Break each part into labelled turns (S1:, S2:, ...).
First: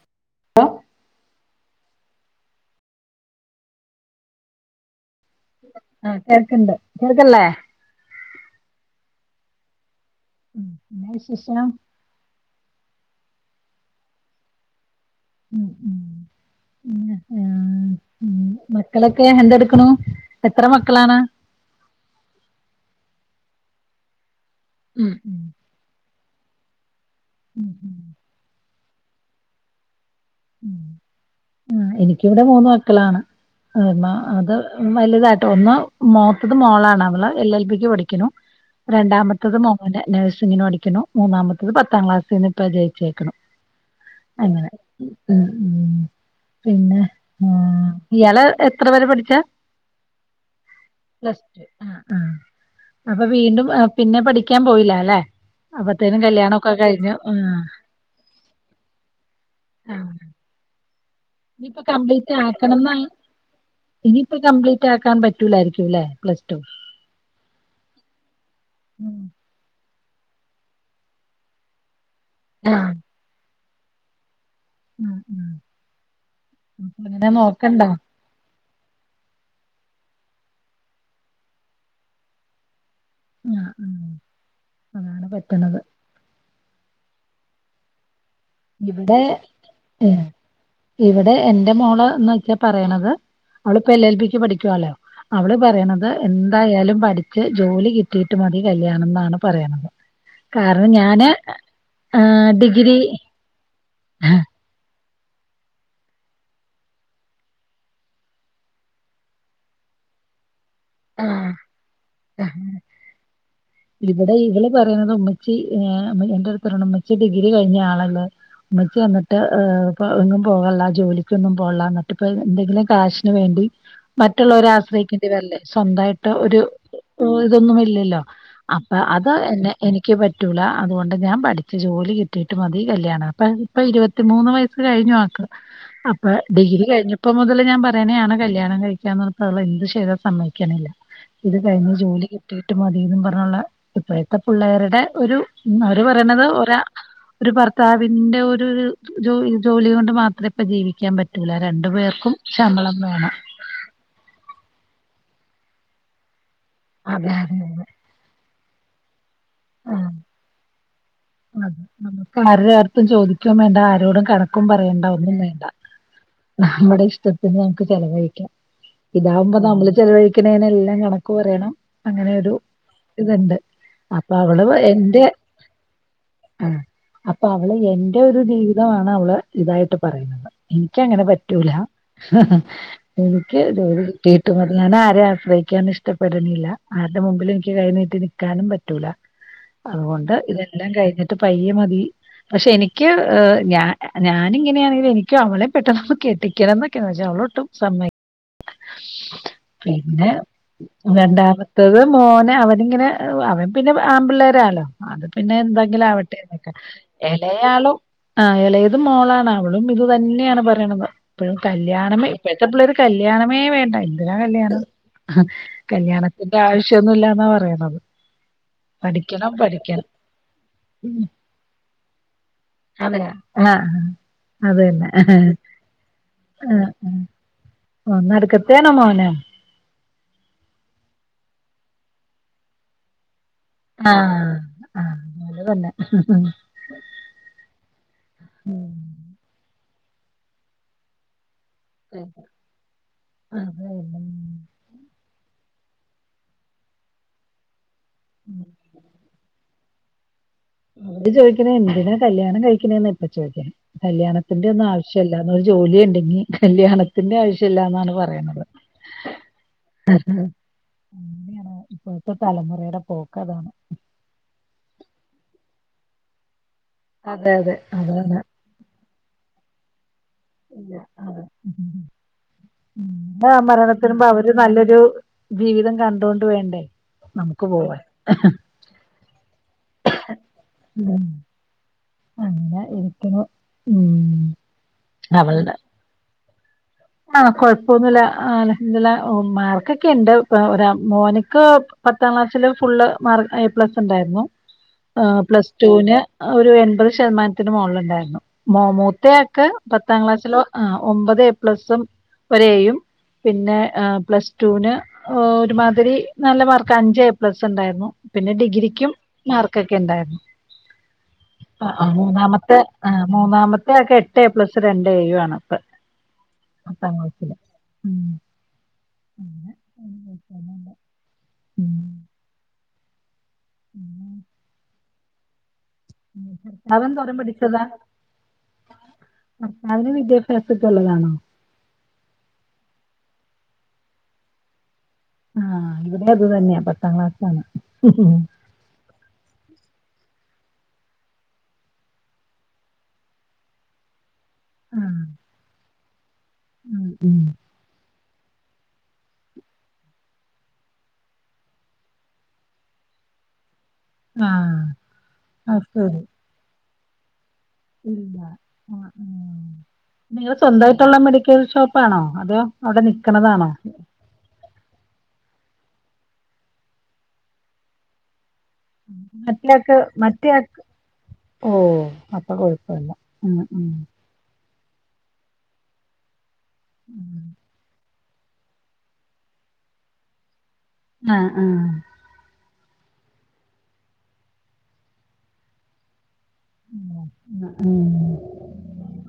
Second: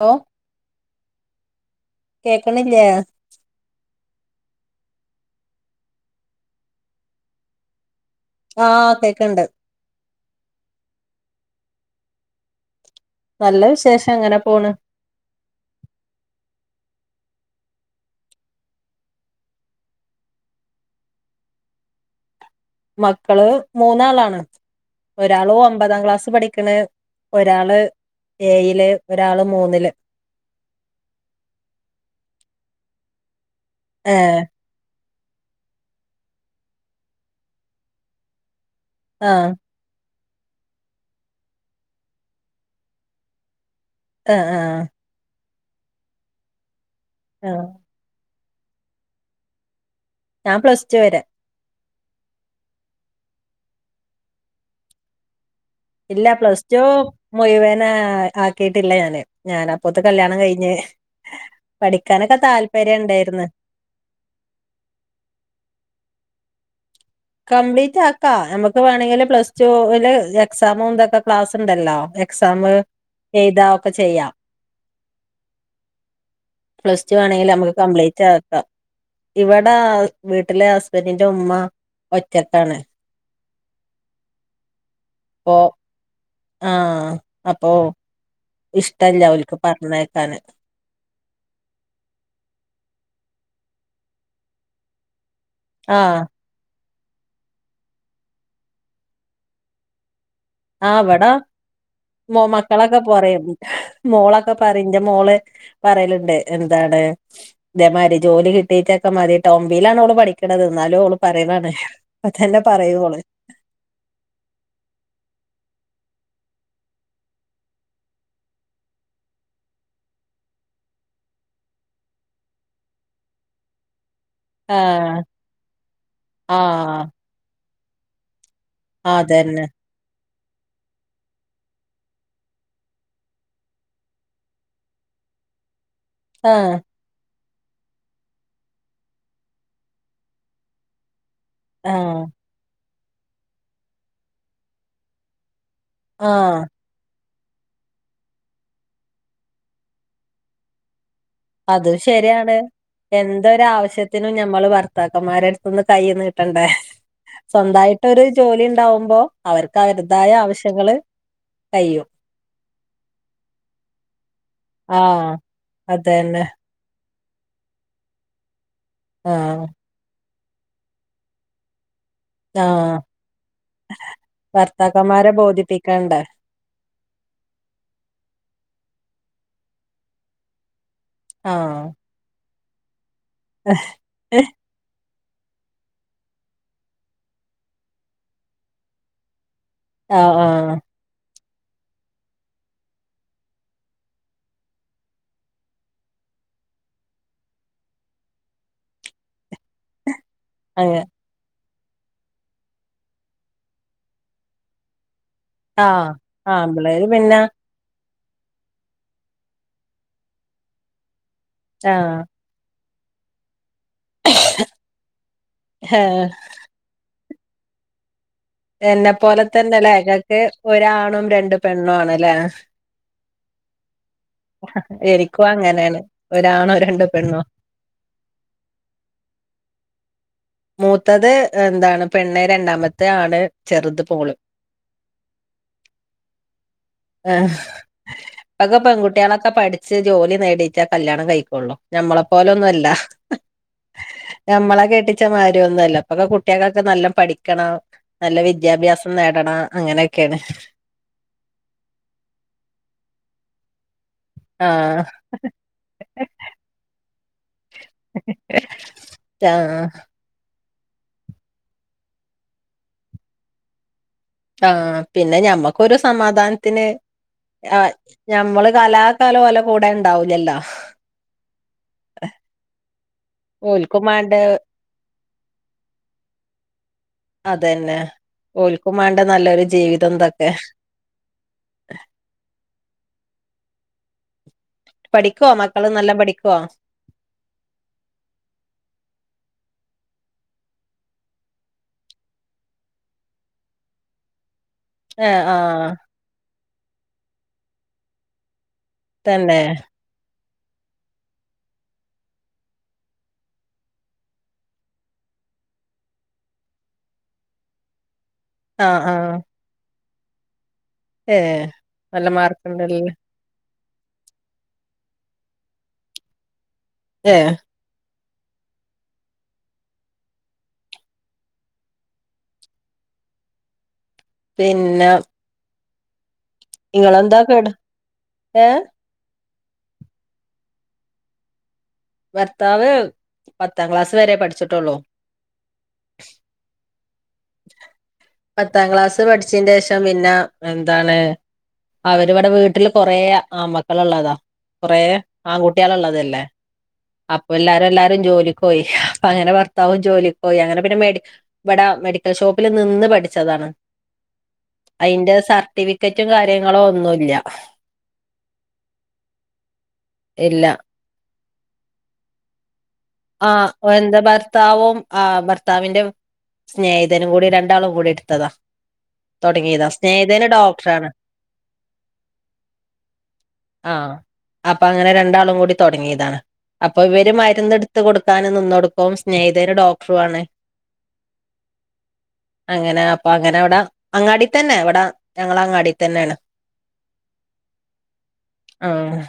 S1: [unintelligible] കേക്കണില്ല
S2: ആ ചെർക്കണ്ട് ചെർക്കല്ലേ
S1: ആഹ കേക്കണ്ട്
S2: [unintelligible]
S1: നല്ല വിശേഷം എങ്ങനെ പോണ്
S2: [unintelligible] മക്കളൊക്കെ എന്തെടുക്കണു എത്ര മക്കളാണ്
S1: മക്കള് മൂന്നാളാണ്
S2: ഉം
S1: ഒരാള് ഒമ്പതാം ക്ലാസ് പഠിക്കണ്
S2: ഉം
S1: ഒരാള് ഏയില് ഒരാള് മൂന്നില്
S2: ആ എനിക്കിവിടെ മൂന്ന് മക്കളാണ്മ്മ
S1: ഏഹ്
S2: അത് വലുതായിട്ട് ഒന്ന് മോത്തത് മോളാണ് അവള് എൽ എൽ പിക്ക് പഠിക്കുന്നു
S1: ആഹ്
S2: രണ്ടാമത്തത് മോന നേഴ്സിങ്ങിന് പഠിക്കണം മൂന്നാമത്തത് പത്താം ക്ലാസ്ൽന്ന് ഇപ്പൊ ജയിച്ചക്കണം
S1: ആഹ ആഹ
S2: ഉ ഉ പിന്നെ അ
S1: ആഹ്
S2: ഇയാൾ എത്ര വരെ പഠിച്ച
S1: ഞാൻ പ്ലസ് ടു വരെ
S2: ആ അപ്പൊ വീണ്ടും പിന്നെ പഠിക്കാൻ പോയില്ല അല്ലെ
S1: ഇല്ല പ്ലസ്ടു മുഴുവനേ ആക്കിട്ടില്ല ഞാന് ഞാനപ്പോത്തെ കല്യാണം കഴിഞ്ഞ്
S2: ഇനിപ്പ കംപ്ലീറ്റ്
S1: പഠിക്കാനൊക്കെ
S2: ആക്കണന്നാ
S1: താല്പര്യം ഉണ്ടായിരുന്നു
S2: ഇനിയിപ്പ കംപ്ലീറ്റാക്കാൻ പറ്റൂലായിരിക്കുലെ പ്ലസ്ടു.
S1: കംപ്ലീറ്റാക്കാ നമക്ക് വേണെങ്കില്
S2: ആഹ്
S1: പ്ലസ്ടു എ ല് എക്സാമ് ന്തൊക്കെ ക്ലാസ്ണ്ടല്ലോ എക്സാമ് എയ്താ ഒക്കെ ചെയ്യാം
S2: ഉം ഉം
S1: പ്ലസ്ടു ആണെങ്കില് അമ്ക്ക് കംപ്ലീറ്റ് ആക്കാ ഇവടെ വീട്ടിലെ ഹസ്ബന്റിന്റെ ഉമ്മ ഒറ്റക്കാണ്
S2: ആ ആ ആണ് പറ്റണത്
S1: ആ അപ്പോ
S2: ഇവിടെ ഏ ഇവിടെ എന്റെ മോള് ന്ന്ച്ചാ പറയണത് അവളിപ്പോ എൽ എൽ ബി ക്ക് പഠിക്കുവാലോ അവള് പറയണത്
S1: ആഹ്
S2: എന്തായാലും പറ്റ് ടിച്ച് ജോലി കിട്ടീട്ട് മതി കല്യാണം ന്നാണ് പറയണത്. കാരണം
S1: ആഹ്
S2: ഞാന്
S1: ഇവിടെ
S2: അ ആ ഡിഗ്രി
S1: മോളക്ക പറയും ന്റെ മോള് പറയല്ണ്ട് എന്താണ് ഇതേമാരി ജോലി കിട്ടീട്ടക്കെ മതിട്ടോ ഒമ്പയില [unintelligible] പഠിക്ക [unintelligible] [unintelligible] ന്നാലു ഓള്
S2: ആഹ്
S1: പറേണാണെ പ്പതന്നെ പറയൂ ഓള്.
S2: ച്ചി [unintelligible] എന്റെ അടുത്തിര്ണമ്മച്ചി ഡിഗ്രി കഴിഞ്ഞ ആളല്ലേ മ്മച്ചി എന്നിട്ട് ഇപ്പ എങ്ങും പോകൾള്ള ജോലിക്കൊന്നും പോൾള്ള എന്നിട്ട് ഇപ്പ എന്തെങ്കിലും കാശിന് വേ [unintelligible] മറ്റുള്ളവരെ
S1: ആഹ്
S2: ആശ്രയിക്കേണ്ടി വരില്ലേ സ്വന്തായിട്ട് ഒരു
S1: ആഹ്
S2: ങ് ഇതൊന്നും ഇല്ലല്ലോ അപ്പൊ അത്
S1: അതന്നെ
S2: എന്നെ എനിക്ക് പറ്റ് റ്റൂലാ അതുകൊണ്ട് ഞാൻ പഠിച്ച് ജോലി കിട്ടിയിട്ട് മതി കല്ല്യാണം അപ്പ ഇപ്പൊ ഇരുപത്തിമൂന്ന് വയസ് കഴിഞ്ഞു ആക്ക് [unintelligible] അപ്പൊ
S1: ആഹ്
S2: ഡിഗ്രി കഴിഞ്ഞപ്പോ മുതല് ഞാൻ പറയനെയാണ് കല്ല്യാണം കഴിക്കാന്നോർത്ത് അവള് എന്ത് ചെയ്താ സമ്മ ക്കണില്ല ഇത് കഴിഞ്ഞ്
S1: ആഹ്
S2: ജോലി കിട്ടിയിട്ട് മത് [unintelligible] പറഞ്ഞുണ്ട ഇപ്പോഴത്തെ പിള്ളേര്ടെ ഒരു മ് അവര് പറേണത്
S1: ആഹ്
S2: ഒരാ ഒരു ഭർത്താവിന്റെ ഒരുരു [unintelligible] ജോല് ജോലി കൊണ്ട് മാത്രേപ്പ ജീവിക്കാൻ പറ്റ്
S1: അത് ശരിയാണ് എന്തൊരാവശ്യത്തിനും ഞമ്മള് ഭർത്താക്കന്മാര്ട്ത്ത്ന്ന് കൈനീട്ട് ട്ടണ്ടേ
S2: അതെ അതെ
S1: സ്വന്തായിട്ടൊരു ജോലി ണ്ടാവുമ്പോ അവർക്ക് അവരുതായ ആവശ്യങ്ങള്
S2: ആ [unintelligible]
S1: കഴിയും
S2: നമുക്ക് ആര്ടടുത്തും ചോദിക്കും വേണ്ട ആരോടും കടോ നക്കും പറയണ്ട
S1: ആഹ്
S2: ഒന്നും വേണ്ട
S1: അതന്നെ
S2: നമ്മുടെ ഇഷ്ടത്തിന് നമുക്ക് ചെലവഴിക്കാം ഇതാവുമ്പോ
S1: ആഹ്
S2: നമ്മള് ചെലവഴിക്കണേനെല്ലാം കണക്ക് പറയണം അങ്ങനൊരു
S1: ആഹ്
S2: ഇതുണ്ട് അപ്പൊ അവള് [unintelligible] എന്റെ
S1: ഭർത്താക്കന്മാരെ ബോധിപ്പിക്കണ്ടേ
S2: ആ അപ്പൊ അവള് എന്റെ ഒരു ജീവിതമാണ് അവള് ഇതായിട്ട് പറയുന്നത് ഇ ക്കങ്ങനെ പറ്റൂലാ
S1: ആഹ്
S2: ഹ് ഹ് എനിക്ക് ജോലി കിട്ടീട്ട് മതി ഞാനാരാ ശ്രയിക്കാൻ ഇഷ്ടപ്പെടണില്ല ആരുടെ മുമ്പിൽ എനിക്ക് കൈനീട്ടി നിക്കാനും പറ്റൂലാ
S1: ആഹ്
S2: അതുകൊണ്ട് ഇതെ
S1: ആഹ്
S2: എന്നിട്ട് പയ്യെ മതി പക്ഷെ എനിക്ക് ങ് ഞാ അ ഞാനിങ്ങനെ ആണെങ്കിലും എനിക്ക് അവളെ പെട്ടെന്നൊന്ന് കെട്ടിക്കണംന്നൊക്കെയാ പക്ഷെ അവ് അവളൊട്ടും സമ്മയ് [unintelligible] പിന്നെ
S1: അങ്ങ
S2: രണ്ടാമത്തത് മോനേ അവനിങ്ങനെ ഒആ അവൻ പിന്നെ അ ആമ്പിള്ളേരാലോ അത് പിന്നെ എന്തെങ്കിലും
S1: ആഹ്
S2: ആവട്ടെന്നെക്കാം
S1: ആമ്പിള്ളേര് പിന്നെ
S2: എളേയാളും ആ എളേത് മോളാണ് അവളും ഇത് തന്നെയാണ് പറയണത് ഇപ്പോഴും
S1: ആഹ്
S2: കല്യാണമേ ഇപ്പോഴത്തെ പിള്ളേര് ക് കല്യാണമേ വേണ്ടാ എന്തിനാ കല്യാണം ഹ്
S1: ഏഹ്
S2: കല്യാണത്തിന്റെ ആവശ്യം ഒന്നുല്ല ന്നാ പറയണത്
S1: എന്നെ പോലെ
S2: പഠിക്കണം
S1: തന്നെല്ലേ
S2: പഠിക്കണം
S1: [unintelligible] ഒരാണും രണ്ട് പെണ്ണും ആണല്ലേ
S2: അതെയാ ആഹ് അത് തന്നെ
S1: എനിക്കും അങ്ങനെയാണ്- ഒരാണോ രണ്ടോ പെണ്ണോ
S2: നടുക്കത്തെ ആണോ മോൻ
S1: മൂത്തത് എന്താണ് പെണ്ണെ- രണ്ടാമത്തെ ആണ് ചെറുത്
S2: ആഹ ആ് [unintelligible]
S1: ആ ഇപ്പൊ പെൺകുട്ടികളൊക്കെ [unintelligible] ജോലി നേടയിട്ടാ കല്യാണം കഴിക്കൊുള്ളു ഞമ്മളെ പോലൊന്നുമല്ല
S2: അതെ
S1: ഞമ്മളെ [unintelligible] കാര്യം ഒന്നുംഅല്ല ഇപ്പൊക്കെ കുട്ടികൾകൊക്കെ നല്ലം പഠിക്കണം നല്ലം വിദ്യാഭ്യാസം നേടണം അങ്ങനെയൊക്കെയാണ്
S2: അവര് ചോദിക്കണ എന്തിനാ കല്യാണം കഴിക്കണന്ന് ഇപ്പ ചോദ്യം കല്യാണ ത്തിന്റെ ഒന്നും
S1: ആഹ്
S2: ആവശ്യല്ല ഒരു ജോലി ഉണ്ടെങ്കി കല്യാണത്തിന്റെ ആവശ്യം ഇല്ലന്നാണ് പറയുന്നത്
S1: ആഹ്
S2: അങ്ങെനെയാണ് ഇപ്പോഴത്തെ തലമുറയുടെ പോക്ക് അതാണ്
S1: ആ പിന്നെ ഞമ്മക്കൊരു സമാധാന ത്തിന്
S2: അതെ അതെ
S1: ആഹ്
S2: അതാണ്
S1: ഞമ്മള് കലാകാലം ഓലെ കൂടെ ഉണ്ടാവൂലല്ലോ
S2: ഇല്ല ആഹ്
S1: ഓൽക്കും
S2: [unintelligible]
S1: വേണ്ടേ
S2: അവര് നല്ലൊരു ജീവിതം കണ്ടൊണ്ട് വേണ്ടേ നമുക്ക്
S1: അതന്നെ
S2: പോവാൻ
S1: ഓൽക്കും വേണ്ടേ നല്ലൊരു ജീവിതം ന്തൊക്കെ
S2: ഇപ്പം ഉം
S1: പഠിക്കോ
S2: അവളുടെ
S1: മക്കള് നല്ലം പഠിക്കോ
S2: ആ കൊഴപ്പൊന്നുമില്ല അൽഹംദുലില്ലാഹ് മാർക്കൊക്കെ ഉണ്ട് ഒരാക് മോനിക്ക് പത്താം ക്ലാസ്സില് ഫുള്ള് മാർക്ക് എ പ്ലസ് ഉണ്ടായിരുന്നു
S1: ഏഹ്
S2: പ്ലസ്
S1: ആഹ്
S2: ടുവിന് ഒരു എൺപത് ശതമാനത്തിന് മുകളിൽണ്ടായിരുന്നു മോ മൂത്ത ആൾക്
S1: തന്നെ
S2: പത്താം ക്ലാസ്സില് ഒമ്പത് എ പ്ലസും ഒരു ഏ യും പിന്നെ പ്ലസ്റ്റുന് ഒരുമാതിരി നല്ല മാർക്ക് അഞ്ചേ പ്ലസ് ഉണ്ടായിരുന്നു പിന്നെ
S1: ആഹ്
S2: ഡിഗ്രിക്കും
S1: ആഹ്
S2: മാർക്കൊക്കെ ഇണ്ടായിരുന്നു
S1: ഏഹ്
S2: ആ
S1: നല്ല
S2: മൂന്നാമത്തെ ആ
S1: മാർക്ക്ണ്ടല്ലേ
S2: മൂന്നാമത്തെ ത്തെ ആൾക്ക് എട്ട് എ പ്ലസ് രണ്ട് ഏ യും ഇപ്പ പത്താം
S1: ഏഹ്
S2: ക്ലാസ്സിൽ [inaudible] [inaudible]
S1: പിന്നെ
S2: [unintelligible]
S1: ഇങ്ങളെന്താ കെട്
S2: പഠിച്ചതാ
S1: ഏഹ്
S2: അതിന് വിദ്യാഭ്യാസൊക്കെ ഉള്ളതാണോ
S1: ഭർത്താവ്- പത്താം ക്ലാസ് വരെ പഠിച്ചിട്ടുള്ളൂ
S2: ആഹ് ഇവിടെ അത് തന്നെയ
S1: പത്താം ക്ലാസ് പഠിച്ചിന്റെ ശേ ഷം പിന്നെ എന്താണ് അവരിവിടെ വീട്ടില് കൊറേ ആൺമക്കള് ഉള്ളതാ കുറേ
S2: ആഹ്
S1: ആൺകുട്ടികള് ഉള്ളതല്ലേ
S2: ഉം ഉം
S1: അപ്പൊ എല്ലാരും എല്ലാരും ജോലി ക്ക് പോയി അങ്ങനെ ഭർത്താവും ജോലിക്ക് പോയി അങ്ങനെ പിന്നെ മെടി ഇവിട മെഡി ക്കൽ ഷോപ്പിൽ നിന്ന് പഠിച്ചതാണ്
S2: ആഹ്
S1: അതിന്റെ
S2: അത് ശരി
S1: സർട്ടിഫിക്കറ്റ് കാര്യങ്ങളോ ഒന്നും ഇല്ല
S2: ഇല്ല ആ- നിങ്ങൾ
S1: ഇല്ല
S2: സ്വന്തമായിട്ടുള്ള മെഡിക്കൽ ഷോപ്പാണോ അതോ അവിടെ നി
S1: ആഹ് [unintelligible] ഭർത്താവും ആ ഭർത്താവിന്റെ- സ്നേഹിതനും കൂടി രണ്ടാളും കൂടി എടുത്തതാ തുടങ്ങിയതാ സ്നേഹിതന് ഡോക്ടറണ്
S2: ഓ അപ്പൊ കൊഴപ്പമില്ല ഉം ഉം
S1: ആഹ് അപ്പൊ അങ്ങനെ രണ്ടാളും കൂടി തുടങ്ങിയതാണ് അപ്പൊ ഇവര് മരുന്ന് എടുത്ത് കൊടുക്കാനും നിന്നോടുക്കും സ്നേഹിതനൊരു ഡോക്ടറും ആണ്
S2: ആ ആ
S1: അങ്ങന അപ്പ അങ്ങന അവിട അങ്ങാടി തന്നെ ഇവിട ഞങ്ങള് അങ്ങാടി തന്നേണ്
S2: ഉം
S1: ആഹ്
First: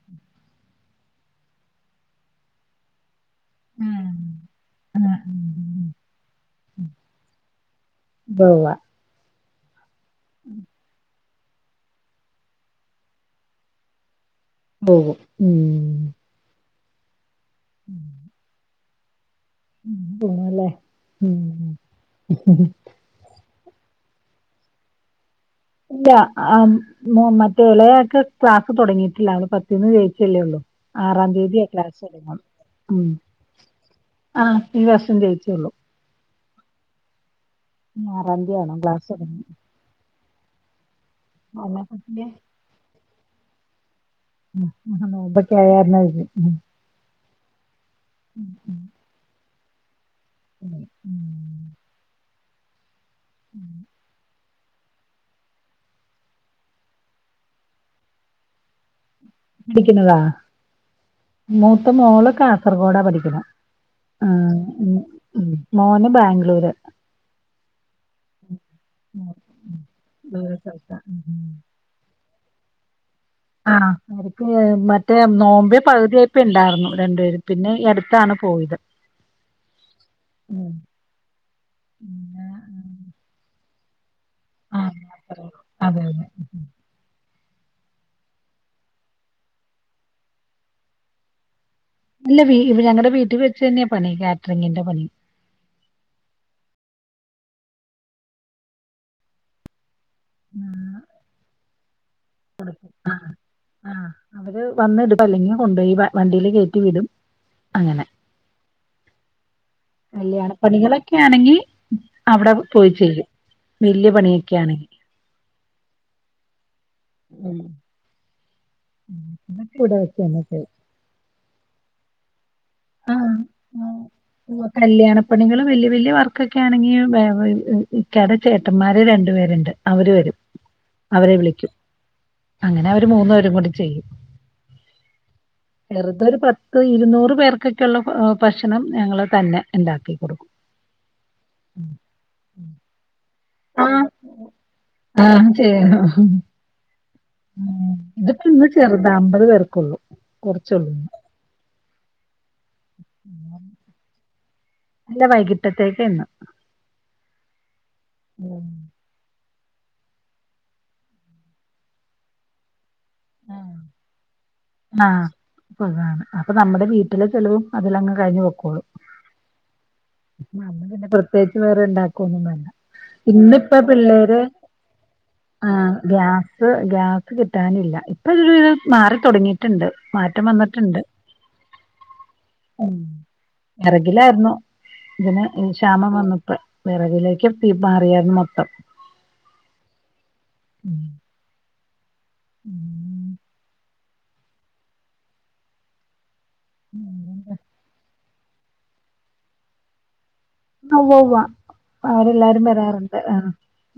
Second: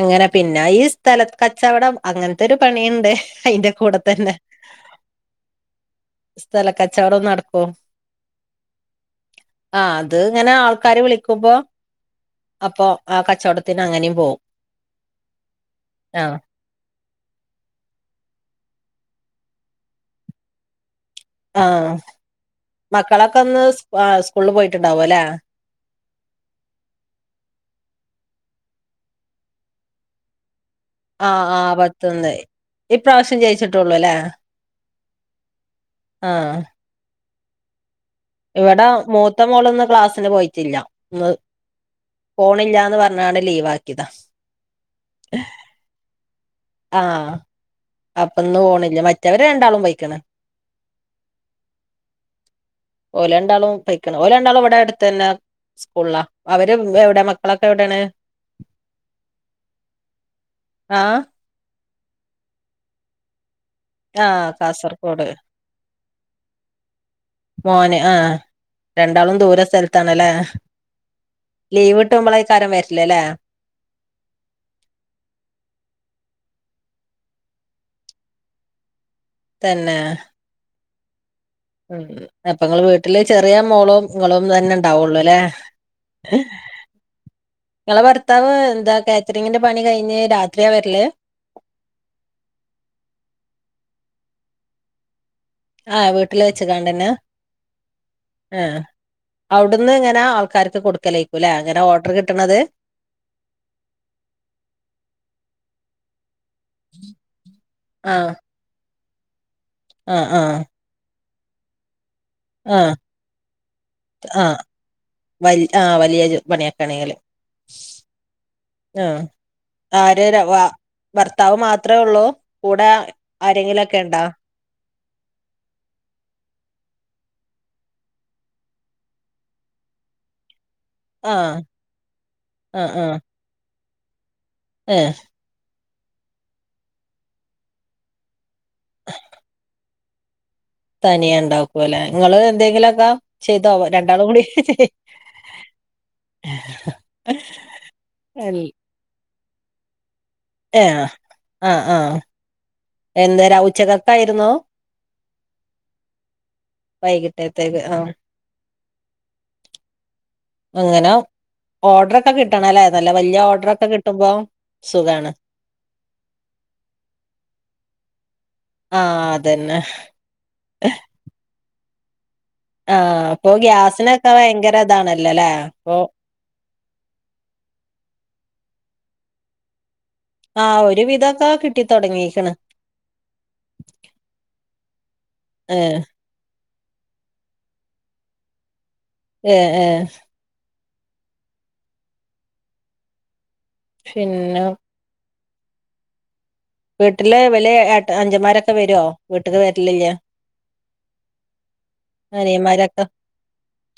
S1: അങ്ങന പിന്ന ഈ സ്ഥലത്ത് കച്ചവടം അങ്ങനത്തെ ഒരു പണിയിണ്ട് അയിന്റെ
S2: ആഹ്
S1: കൂടത്തന്നെ
S2: ആഹ്
S1: സ്ഥലക്കച്ചവടോം നടക്കോ
S2: ഉവ്വ ഉവ്വ
S1: ആ അത് ഇങ്ങന ആൾക്കാരും വിളിക്കുമ്പോ അപ്പൊ ആ കച്ചവടത്തിന് അങ്ങനേം പോകും
S2: പോകും [inaudible] ഉ പോണേല്ലേ
S1: ആ മക്കളൊക്കിന്ന് സ് ആ സ്കൂളില് പോയിട്ടുണ്ടാവോല്ലേ
S2: ഇല്ല ആ മോ മറ്റേ ഇളയ ആക്ക് ക്ലാസ് തൊടങ്ങീട്ടില്ല അത് പത്തീന്ന് ജയിച്ചല്ലേ ഉള്ളൂ ആറാം
S1: ആഹ്
S2: തീയതി എ
S1: ആഹ് പത്തൊന്ന്
S2: ക്ലാസ്സെല്ലണം ഉം
S1: ഇപ്രാവശ്യം ജയിച്ചിട്ടുള്ളൂ അല്ലേ
S2: ആ ഈ വർഷം ജയിച്ചേള്ളൂ
S1: ആ
S2: ആറാം തീയതി ആവണം
S1: ഇവിടെ
S2: ക്ലാസ് തുടങ്ങാൻ.
S1: മൂത്ത മോളൊന്ന് ക്ലാസ്സിന് പോയിട്ടില്ല മ്
S2: അല്ല
S1: ഫോണില്ലാന്ന് പറ അന്നാണ് ലീവാ
S2: മു മുഹ് മുമ്പൊക്കേയർന്ന്
S1: ആ അപ്പന്നപോണില്ല മറ്റവര് രണ്ടാളും പോയിക്കണ്
S2: ഉം ഉം
S1: ഓലണ്ടാളും പയിക്കണ് ഓലാണ്ടാളും പ ഇവിട അടുത്തന്നെ സ്കൂള് ളാ അവര് എ എവിടെ മക്കളൊക്കെ എവിടേണ്
S2: പഠിക്കുന്നതാ മൂത്ത മോള് കാസർഗോഡാ പഠിക്കുന്ന
S1: ആ കാസർഗോഡ്
S2: മോന് ബാംഗ്ലൂര്.
S1: മോന് ആ ആ
S2: ഉം.
S1: രണ്ടാളും ദൂരെ സ്ഥലത്താണല്ലേ
S2: വേറെ സ്ഥലത്താ.
S1: ലീവ് ഇട്ട് മ്പളേക്കാരും വരില്ലല്ലേ
S2: ആ ഓ മറ്റേ നോമ്പേ പകുതിയായപ്പ ഇണ്ടാർന്നു രണ്ടേരും പിന്നെ ഈ അടുത്താണ് പോയത്
S1: തന്നെ
S2: ഉം
S1: ഉം
S2: പിന്നെ
S1: അപ്പങ്ങള് വീട്ടില് ചെറിയ മോളോ നിങ്ങളും തന്നെ
S2: ആ
S1: ഉണ്ടാവോള്ളുല്ലേ
S2: മാത്രം. അതെ അതെ
S1: ഹ് നിങ്ങളെ ഭർത്താവ് എന്താ കാറ്ററിങ്ങിന്റെ പണി കഴിഞ്ഞ് രാത്രിയാ വരല്
S2: ഇല്ല വീ ഞങ്ങടെ വീട്ടിൽ വെച്ച് തന്നെയാ പണി കാറ്ററിങ്ങിന്റെ പണി
S1: ആ വീട്ടിൽ വെച്ച് കണ്ടന്നെ ആ അവിടന്ന് ങ്ങ നാ ആൾക്കാര്ക്ക് കൊടുക്കലേക്കൂല്ലേ അങ്ങനെ ഓർഡറ് കിട്ടണത്
S2: ആ അവര് വന്ന എടുക്കുംഅല്ലെങ്കില് കൊണ്ടോയി വ വണ്ടീല് കേറ്റി വിടും അങ്ങനെ
S1: ആ ആ ആ
S2: കല്യാണ പണികളൊക്കെ ആണെങ്കി അവട
S1: ആ
S2: പോയി ചെയ്യും വല്യ പണിയെക്കെ ആണെങ്കില്
S1: വല് ആ വലിയ ജോ പണിയെക്കാണെങ്കില്
S2: ഉം.
S1: ആ
S2: അതൊക്കെ ഇവിടെ വെച്ച്
S1: ആര് ര
S2: തന്നെ
S1: വ
S2: ചെയ്യും
S1: ഭർത്താവ് മാ അത്രേ ഒള്ളോ കൂടെ ആ ആരെങ്കിലൊക്കെ എണ്ടാ
S2: പ്പണികള് വല്യ വല്യ വർക്കൊക്കെ ആണെങ്കി വേ വ ഇക്കാടെ ചേട്ടമ്മാര് രണ്ട് പേര്ണ്ട് അവര് വരും
S1: ആ
S2: അവരെ വിളിക്കും
S1: ആ
S2: അങ്ങനെ അവര് മൂന്നേരും കൂടി ചെയ്യും
S1: ആ
S2: വെറുതൊരു പത്ത് ഇരുന്നൂറ് പേർ ക്ക്ക്കുള്ള ഭ ഭക്ഷണം ഞങ്ങള് തന്നെ എണ്ടാക്കി കൊടുക്കും
S1: തനിയെ എണ്ടാക്കുവല്ലെ ഇങ്ങള് എന്തെങ്കിലൊക്കാ ചെയ്തോവാ
S2: ആഹ്
S1: രണ്ടാളും കൂടി ഹ്ഹ് ഹീ
S2: [unintelligible] ഇതിപ്പ ഇന്ന് ചെറുത അമ്പത് പേർക്കുള്ളൂ.
S1: ഏ
S2: കുറച്ചുള്ളൂ ഇന്ന്.
S1: ആ ആ. എന്തരാ ഉച്ചകത്തായിരുന്നോ?
S2: അല്ല വൈകിട്ടത്തേക്ക്‌യെന്നു.
S1: വൈകിട്ടത്തേക്ക് ആ
S2: ഉം.
S1: അങ്ങനെ ഓർഡർൊക്കെ കിട്ടണല്ലേ. നല്ല വല്ല്യ ഓർഡർൊക്കെ കിട്ടുമ്പോ സുഖണ്.
S2: [unintelligible] അപ്പൊ നമ്മുടെ വീട്ടിലെ ചെലവും അതിലങ്ങ് കഴിഞ്ഞ്
S1: ആഹ് അതന്നെ
S2: പ്രത്യേകിച്ച് വേറെ ഉണ്ടാക്കൊന്നും വേണ്ട.
S1: ആഹ് അപ്പൊ
S2: ഇന്നിപ്പ
S1: ഗ്യാസിനൊക്കെ
S2: പിള്ളേര്
S1: ഭയങ്കര ഇതാണല്ലോല്ലേ
S2: ആ
S1: അപ്പൊ
S2: ഗ്യാസ് ഗ്യാസ് കിട്ടാനെ [unintelligible] രു മാറി തൊടങ്ങിട്ടുണ്ട്. മാറ്റം
S1: ആഹ്
S2: വന്നിട്ടുണ്ട്
S1: ഒരു വിധൊക്കെ കിട്ടിത്തൊടങ്ങീക്ക്ണ്
S2: വെറകിലായിരുന്നു. ഇതിന്
S1: ഏഹ്
S2: ക്ഷാമം വന്നപ്പ വിറകിലേക്ക് തീ മാറിയാന്ന് മൊത്തം.
S1: ഏ ഏ.
S2: ഉം. ഉം.
S1: പിന്ന. വീട്ടിലെ വലെ ഏട്ടാ അഞ്ചന്മാരൊക്കെ വരോ വീട്ടക്ക് വരലില്ല.
S2: ഉവ്വ വ്വാ അവരെല്ലാരും
S1: അനിയന്മാരൊക്കെ
S2: വരാറുണ്ട് ആ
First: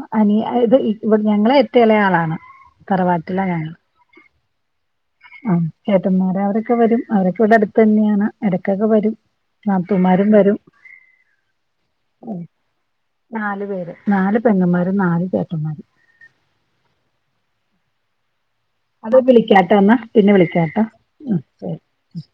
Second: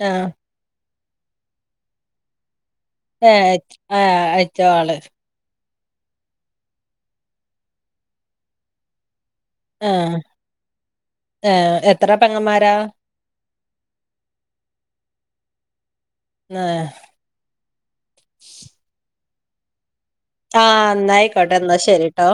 S1: ആഹ്
S2: അനിയ എത് ഈ ഞങ്ങളെ ഏറ്റെ എള ആളാണ്.
S1: എ
S2: തറവാട്ടിലാ
S1: ആ അയച്ച ആള്.
S2: ആ ചേട്ടന്മാർ അവരൊക്കെ വരും അവരൊക്കെ ഇവിടെ അടുത്തെ ന്നെയാണ്. എടയ്ക്കൊക്കെ വരും. നാത്തുന്മാരും വരും.
S1: എ എത്ര പെങ്ങമ്മാരാ?
S2: നാല് പേര്, നാല് പെങ്ങന്മാരും നാല് ചേട്ടന്മാരും.
S1: എ.
S2: ഞാൻ വിളിക്കാട്ടോ ന്നാ പിന്നെ വിളിക്കാട്ടോ.
S1: ആഹ് എന്നായിക്കോട്ടെ
S2: ഉം.
S1: എന്നാ ശരിട്ടോ